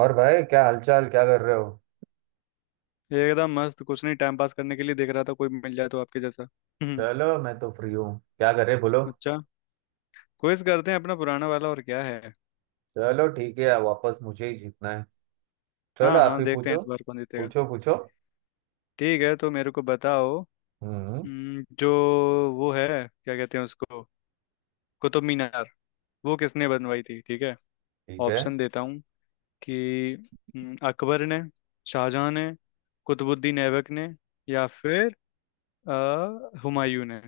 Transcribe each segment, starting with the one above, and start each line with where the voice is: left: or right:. right: और भाई, क्या हालचाल? क्या कर रहे हो?
left: एकदम मस्त। कुछ नहीं, टाइम पास करने के लिए देख रहा था, कोई मिल जाए तो आपके जैसा। हम्म।
right: चलो, मैं तो फ्री हूँ। क्या कर रहे बोलो।
left: अच्छा। क्विज करते हैं अपना पुराना वाला, और क्या है।
right: चलो ठीक है, वापस मुझे ही जीतना है। चलो,
left: हाँ
right: आप
left: हाँ,
right: ही
left: देखते हैं
right: पूछो।
left: इस बार कौन जीतेगा।
right: पूछो पूछो।
left: ठीक है, तो मेरे को बताओ।
right: हम्म।
left: जो वो है, क्या कहते हैं उसको, कुतुब मीनार, वो किसने बनवाई थी? ठीक है,
right: ठीक है।
left: ऑप्शन देता हूँ कि अकबर ने, शाहजहां ने, कुतुबुद्दीन ऐबक ने, या फिर अ, हुमायूं ने।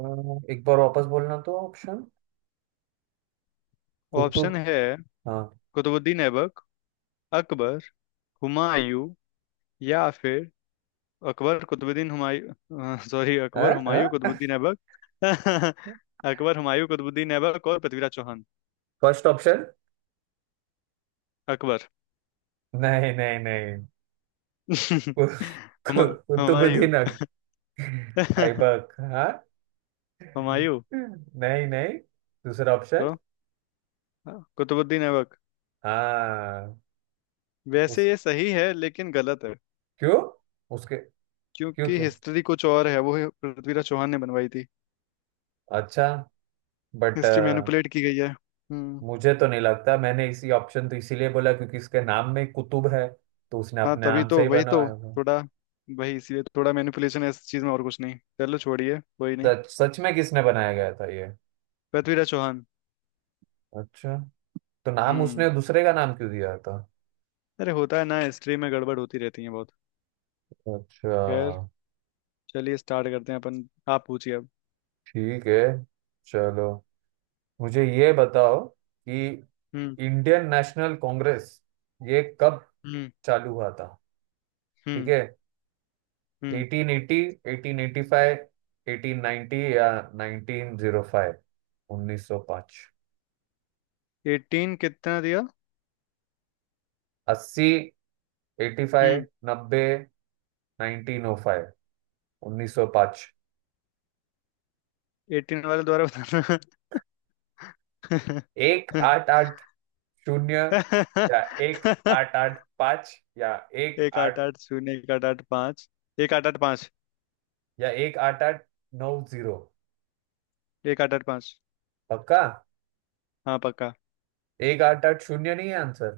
right: एक बार वापस बोलना तो ऑप्शन।
left: ऑप्शन
right: कुतुब।
left: है
right: हाँ।
left: कुतुबुद्दीन ऐबक, अकबर, हुमायूं, या फिर अकबर कुतुबुद्दीन हुमायूं, सॉरी, अकबर हुमायूं
right: है।
left: कुतुबुद्दीन ऐबक। अकबर हुमायूं कुतुबुद्दीन ऐबक और पृथ्वीराज चौहान।
right: First option.
left: अकबर।
right: नहीं नहीं नहीं। कु-
left: हम
right: कु-
left: हुमायूं।
right: कुतुबुद्दीन ऐबक, हाँ।
left: हुमायूं।
right: नहीं नहीं। दूसरा ऑप्शन।
left: तो कुतुबुद्दीन ऐबक।
right: हाँ।
left: वैसे
right: उस
left: ये सही है लेकिन गलत है।
right: क्यों? उसके क्यों
left: क्योंकि
right: के
left: हिस्ट्री कुछ और है वो। पृथ्वीराज चौहान ने बनवाई थी।
right: अच्छा। बट
left: हिस्ट्री मैनिपुलेट की गई है। हम्म।
right: मुझे तो नहीं लगता, मैंने इसी ऑप्शन तो इसीलिए बोला क्योंकि इसके नाम में कुतुब है। तो उसने
left: हाँ
right: अपने
left: तभी
right: नाम से
left: तो,
right: ही
left: वही
right: बनाया
left: तो,
right: है।
left: थोड़ा, वही इसीलिए थोड़ा मैनिपुलेशन है इस चीज में, और कुछ नहीं। चलो छोड़िए, कोई नहीं।
right: सच सच में किसने बनाया गया था ये?
left: पृथ्वीराज चौहान।
right: अच्छा, तो नाम
left: हम्म।
right: उसने दूसरे का नाम क्यों दिया था?
left: अरे, होता है ना, हिस्ट्री में गड़बड़ होती रहती है बहुत।
right: अच्छा।
left: खैर, चलिए स्टार्ट करते हैं अपन। आप पूछिए अब।
right: ठीक है। चलो, मुझे ये बताओ कि
left: हम्म।
right: इंडियन नेशनल कांग्रेस ये कब
left: हम्म।
right: चालू हुआ था? ठीक
left: हम्म।
right: है।
left: हम्म।
right: 1880, 1885, 1890 या 1905। 1905।
left: 18 कितना दिया?
right: अस्सी, एटी फाइव,
left: हम्म।
right: नब्बे, नाइनटीन ओ फाइव। उन्नीस सौ पाँच।
left: एटीन वाले द्वारा बताना।
right: एक आठ आठ शून्य या एक आठ आठ पाँच एक
left: एक आठ
right: आठ
left: आठ शून्य 1885, 1885।
right: या एक आठ आठ नौ जीरो।
left: एक आठ आठ पाँच।
right: पक्का।
left: हाँ पक्का।
right: एक आठ आठ शून्य नहीं है आंसर।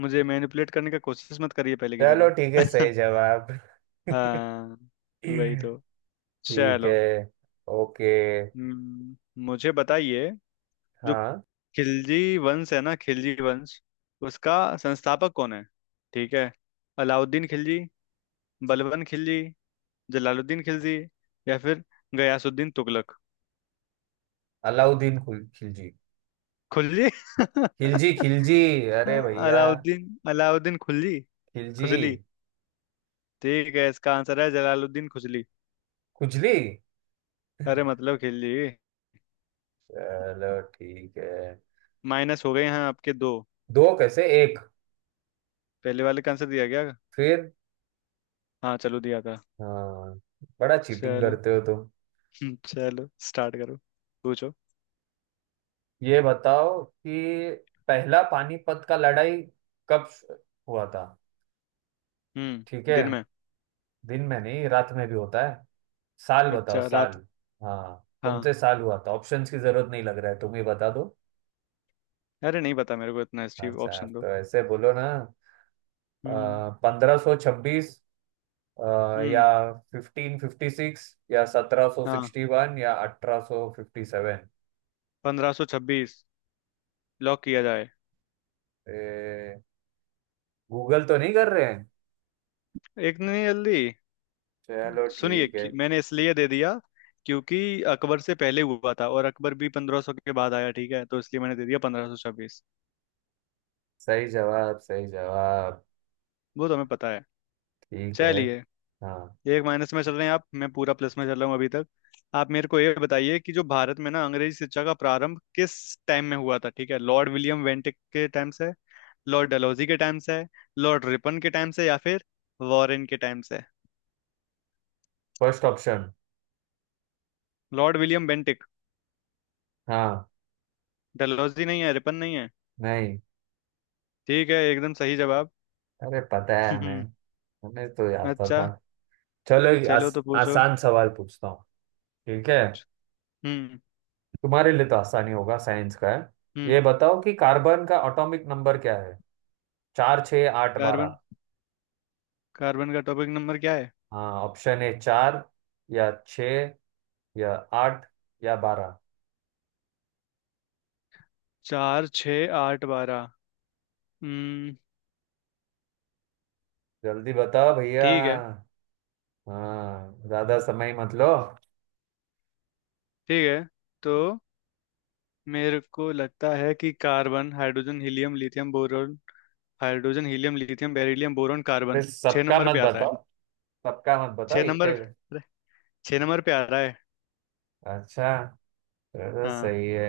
left: मुझे मैनिपुलेट करने का कोशिश मत करिए पहले की
right: चलो ठीक है,
left: तरह।
right: सही जवाब।
left: हाँ। वही तो।
right: ठीक है।
left: चलो।
right: ओके।
left: हम्म, मुझे बताइए, जो
right: हाँ।
left: खिलजी वंश है ना, खिलजी वंश, उसका संस्थापक कौन है? ठीक है, अलाउद्दीन खिलजी, बलबन खिलजी, जलालुद्दीन खिलजी, या फिर गयासुद्दीन तुगलक।
right: अलाउद्दीन खिलजी।
left: खुलजी।
right: खिलजी खिलजी। अरे भैया!
left: अलाउद्दीन, अलाउद्दीन खुलजी।
right: खिलजी।
left: खुजली। ठीक है, इसका आंसर है जलालुद्दीन खुजली।
right: खुजली।
left: अरे मतलब खिलजी।
right: चलो ठीक है।
left: माइनस हो गए हैं आपके दो।
right: दो कैसे, एक?
left: पहले वाले का आंसर दिया गया।
right: फिर?
left: हाँ चलो, दिया था।
right: हाँ। बड़ा चीटिंग
left: चलो।
right: करते हो तुम।
left: चलो स्टार्ट करो। पूछो।
right: ये बताओ कि पहला पानीपत का लड़ाई कब हुआ था?
left: हम्म,
right: ठीक है।
left: दिन में।
right: दिन में नहीं, रात में भी होता है। साल बताओ,
left: अच्छा,
right: साल।
left: रात।
right: हाँ, कौन
left: हाँ।
right: से साल हुआ था? ऑप्शंस की जरूरत नहीं लग रहा है, तुम ही बता दो।
left: अरे नहीं पता मेरे को इतना हिस्ट्री,
right: अच्छा,
left: ऑप्शन दो।
right: तो ऐसे बोलो ना।
left: हम्म।
right: 1526 या
left: हम्म।
right: 1556 या सत्रह सौ
left: हाँ,
right: सिक्सटी वन या 1857।
left: 1526, लॉक किया जाए।
right: गूगल तो नहीं कर रहे हैं?
left: एक नहीं, जल्दी।
right: चलो ठीक है।
left: मैंने इसलिए दे दिया क्योंकि अकबर से पहले हुआ था और अकबर भी 1500 के बाद आया, ठीक है, तो इसलिए मैंने दे दिया 1526।
right: सही जवाब, सही जवाब।
left: वो तो हमें पता है।
right: ठीक है।
left: चलिए।
right: हाँ।
left: एक माइनस में चल रहे हैं आप, मैं पूरा प्लस में चल रहा हूँ अभी तक। आप मेरे को ये बताइए कि जो भारत में ना अंग्रेजी शिक्षा का प्रारंभ किस टाइम में हुआ था, ठीक है, लॉर्ड विलियम वेंटिक के टाइम से, लॉर्ड डलहौजी के टाइम से है, लॉर्ड रिपन के टाइम से, या फिर वॉरेन के टाइम से है।
right: First option.
left: Lord William Bentinck.
right: हाँ।
left: डलहौजी नहीं है, रिपन नहीं है।
right: नहीं।
left: ठीक है, एकदम सही जवाब।
right: अरे, पता है हमें। हमें तो आता
left: अच्छा।
right: था। चलो, एक
left: चलो तो पूछो।
right: आसान सवाल पूछता हूँ। ठीक है।
left: हम्म।
right: तुम्हारे लिए तो आसानी होगा, साइंस का है। ये
left: हम्म।
right: बताओ कि कार्बन का एटॉमिक नंबर क्या है? चार, छः, आठ,
left: कार्बन।
right: बारह।
left: कार्बन का टॉपिक नंबर क्या है?
right: हाँ, ऑप्शन है चार या छः या आठ या बारह।
left: 4, 6, 8, 12। हम्म।
right: जल्दी बताओ भैया।
left: ठीक है।
right: हाँ, ज्यादा समय मत लो।
left: ठीक है, तो मेरे को लगता है कि carbon, hydrogen helium lithium boron, hydrogen helium lithium beryllium boron
right: फिर
left: कार्बन, छह
right: सबका
left: नंबर पे
right: मत
left: आता है।
right: बताओ। सबका मत बताओ,
left: छह
right: एक का
left: नंबर
right: ही।
left: 6 नंबर पे आ रहा है।
right: अच्छा, चलो,
left: हाँ।
right: सही है।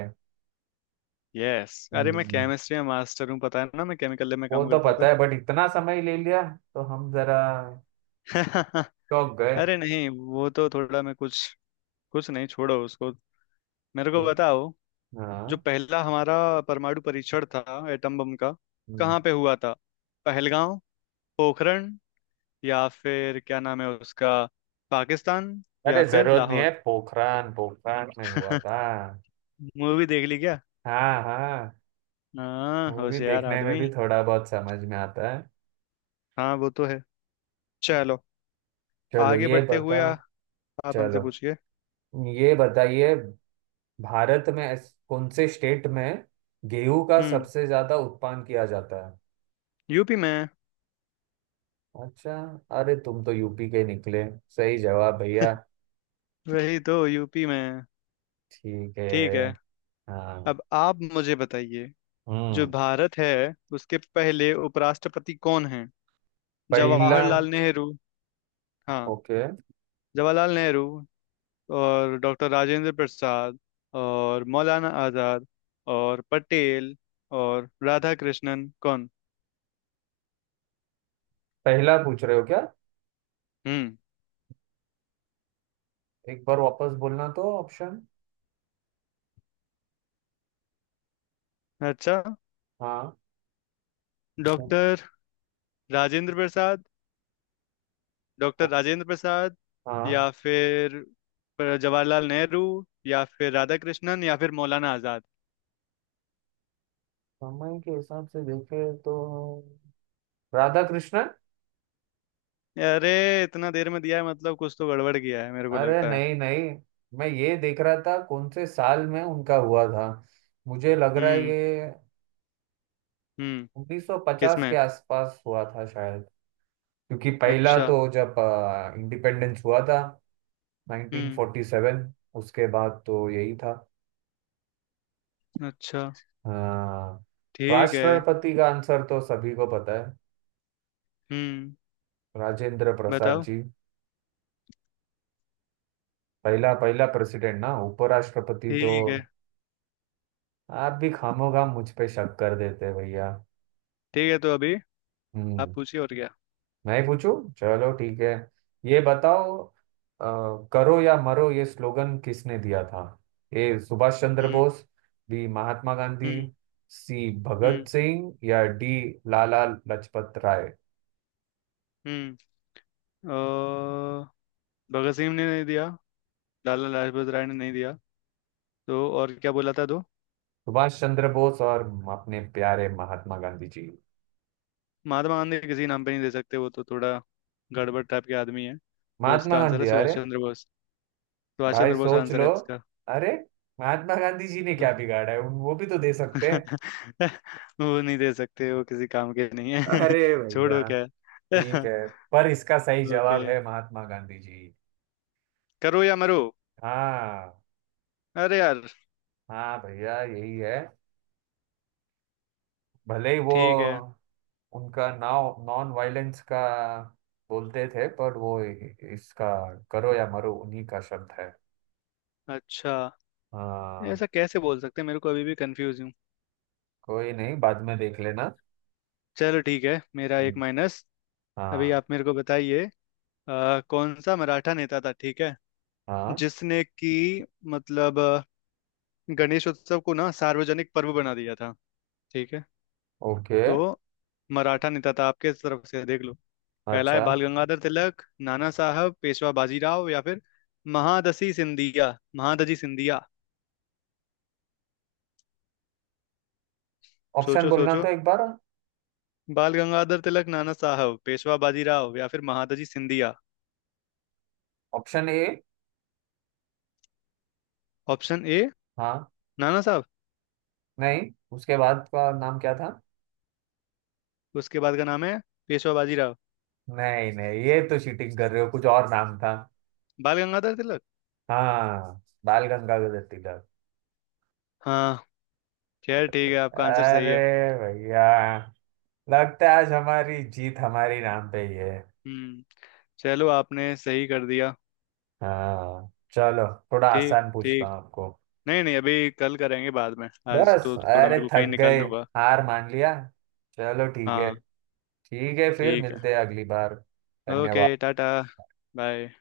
left: यस, अरे मैं
right: हम्म।
left: केमिस्ट्री में मास्टर हूँ, पता है ना, मैं केमिकल लैब में
right: वो
left: काम
right: तो
left: करता
right: पता
left: था।
right: है, बट इतना समय ले लिया तो हम जरा चौंक गए।
left: अरे नहीं, वो तो थोड़ा मैं कुछ, कुछ नहीं, छोड़ो उसको। मेरे को बताओ, जो
right: हाँ।
left: पहला हमारा परमाणु परीक्षण था एटम बम का,
right: हम्म।
left: कहाँ पे हुआ था? पहलगांव, पोखरण, या फिर क्या नाम है उसका, पाकिस्तान,
right: अरे,
left: या फिर
right: जरूरत नहीं
left: लाहौर।
right: है, पोखरान पोखरान में हुआ था।
left: मूवी देख ली क्या?
right: हाँ हाँ।
left: हाँ,
right: मूवी
left: होशियार
right: देखने में
left: आदमी।
right: भी थोड़ा बहुत समझ में आता है।
left: हाँ वो तो है। चलो,
right: चलो
left: आगे
right: ये
left: बढ़ते
right: बता
left: हुए आप हमसे
right: चलो
left: पूछिए।
right: ये बताइए, भारत में कौन से स्टेट में गेहूं का
left: हम्म।
right: सबसे ज्यादा उत्पादन किया जाता है?
left: यूपी में।
right: अच्छा, अरे तुम तो यूपी के निकले। सही जवाब भैया।
left: वही तो, यूपी में है।
right: ठीक
left: ठीक है।
right: है। हाँ।
left: अब आप मुझे बताइए, जो
right: हम्म।
left: भारत है उसके पहले उपराष्ट्रपति कौन हैं?
right: पहला?
left: जवाहरलाल नेहरू। हाँ।
right: ओके।
left: जवाहरलाल नेहरू, और डॉक्टर राजेंद्र प्रसाद, और मौलाना आजाद, और पटेल, और राधा कृष्णन, कौन?
right: पहला पूछ रहे हो क्या?
left: हम्म।
right: एक बार वापस बोलना तो ऑप्शन।
left: अच्छा।
right: हाँ। ओ-
left: डॉक्टर राजेंद्र प्रसाद, डॉक्टर
right: ओ-
left: राजेंद्र प्रसाद, या
right: हाँ,
left: फिर जवाहरलाल नेहरू, या फिर राधा कृष्णन, या फिर मौलाना आजाद।
right: समय के हिसाब से देखे तो राधा कृष्ण।
left: अरे इतना देर में दिया है मतलब कुछ तो गड़बड़ किया है मेरे को
right: अरे
left: लगता है।
right: नहीं नहीं, मैं ये देख रहा था कौन से साल में उनका हुआ था। मुझे लग रहा है
left: हम्म।
right: ये
left: हम्म।
right: 1950 के
left: किसमें?
right: आसपास हुआ था शायद। क्योंकि पहला
left: अच्छा।
right: तो जब इंडिपेंडेंस हुआ था,
left: हम्म।
right: 1947। उसके बाद तो यही था।
left: अच्छा।
right: अ,
left: ठीक है।
right: राष्ट्रपति का आंसर तो सभी को पता है।
left: हम्म।
right: राजेंद्र प्रसाद
left: बताओ।
right: जी। पहला पहला प्रेसिडेंट ना, उपराष्ट्रपति तो।
left: ठीक है।
right: आप भी खामोखाम मुझ पे शक कर देते हैं भैया।
left: ठीक है, तो अभी आप
right: हम्म।
left: पूछिए और क्या।
right: मैं ही पूछूं? चलो ठीक है। ये बताओ, करो या मरो ये स्लोगन किसने दिया था? ए, सुभाष चंद्र
left: हम्म।
right: बोस। बी, महात्मा गांधी।
left: हम्म।
right: सी, भगत
left: हम्म।
right: सिंह। या डी, लाला लजपत राय।
left: हम्म। अ, भगत सिंह ने नहीं दिया, लाला लाजपत राय ने नहीं दिया, तो और क्या बोला था, दो?
right: सुभाष चंद्र बोस और अपने प्यारे महात्मा गांधी जी।
left: महात्मा गांधी किसी नाम पे नहीं दे सकते, वो तो थोड़ा गड़बड़ टाइप के आदमी है। तो
right: महात्मा
left: इसका आंसर है
right: गांधी,
left: सुभाष
right: अरे
left: चंद्र बोस। सुभाष
right: भाई,
left: चंद्र बोस
right: सोच
left: आंसर
right: लो।
left: है इसका।
right: अरे, महात्मा गांधी जी ने क्या बिगाड़ा है? वो भी तो दे सकते हैं।
left: वो नहीं दे सकते, वो किसी काम के नहीं है।
right: अरे
left: छोड़ो
right: भैया।
left: क्या।
right: ठीक है, पर इसका सही
left: ओके,
right: जवाब है, महात्मा गांधी जी।
left: करो या मरो।
right: हाँ।
left: अरे यार।
right: हाँ भैया, यही है। भले ही वो
left: ठीक है।
right: उनका नाव नॉन वायलेंस का बोलते थे, पर वो इसका करो या मरो उन्हीं का शब्द है।
left: अच्छा,
right: हाँ।
left: ऐसा कैसे बोल सकते हैं, मेरे को अभी भी कंफ्यूज हूँ।
right: कोई नहीं, बाद में देख लेना।
left: चलो ठीक है, मेरा एक
right: हम्म।
left: माइनस। अभी
right: हाँ।
left: आप मेरे को बताइए, कौन सा मराठा नेता था, ठीक है,
right: हाँ।
left: जिसने कि मतलब गणेश उत्सव को ना सार्वजनिक पर्व बना दिया था, ठीक है,
right: ओके।
left: तो मराठा नेता था, आपके तरफ से देख लो। पहला है
right: अच्छा।
left: बाल गंगाधर तिलक, नाना साहब पेशवा बाजीराव, या फिर महादजी सिंधिया, महादजी सिंधिया।
right: ऑप्शन
left: सोचो
right: बोलना
left: सोचो।
right: तो एक बार।
left: बाल गंगाधर तिलक, नाना साहब पेशवा बाजीराव, या फिर Mahadji Scindia.
right: Option A.
left: Option A.
right: हाँ।
left: नाना साहब।
right: नहीं, उसके बाद का नाम क्या था?
left: उसके बाद का नाम है पेशवा बाजीराव।
right: नहीं नहीं, ये तो चीटिंग कर रहे हो, कुछ और नाम था।
left: बाल गंगाधर तिलक।
right: हाँ, बाल गंगाधर तिलक।
left: हाँ। खैर ठीक है, आपका आंसर सही
right: अरे
left: है।
right: भैया, लगता है आज हमारी जीत हमारी नाम पे ही है।
left: हम्म। चलो, आपने सही कर दिया।
right: हाँ चलो। थोड़ा
left: ठीक
right: आसान पूछता
left: ठीक।
right: हूँ आपको।
left: नहीं नहीं, अभी कल करेंगे, बाद में, आज
right: बस।
left: तो थोड़ा
right: अरे
left: मेरे को कहीं
right: थक गए,
left: निकलना होगा।
right: हार मान लिया। चलो ठीक है।
left: हाँ।
right: ठीक है, फिर
left: ठीक है।
right: मिलते हैं अगली बार।
left: ओके,
right: धन्यवाद।
left: टाटा। बाय।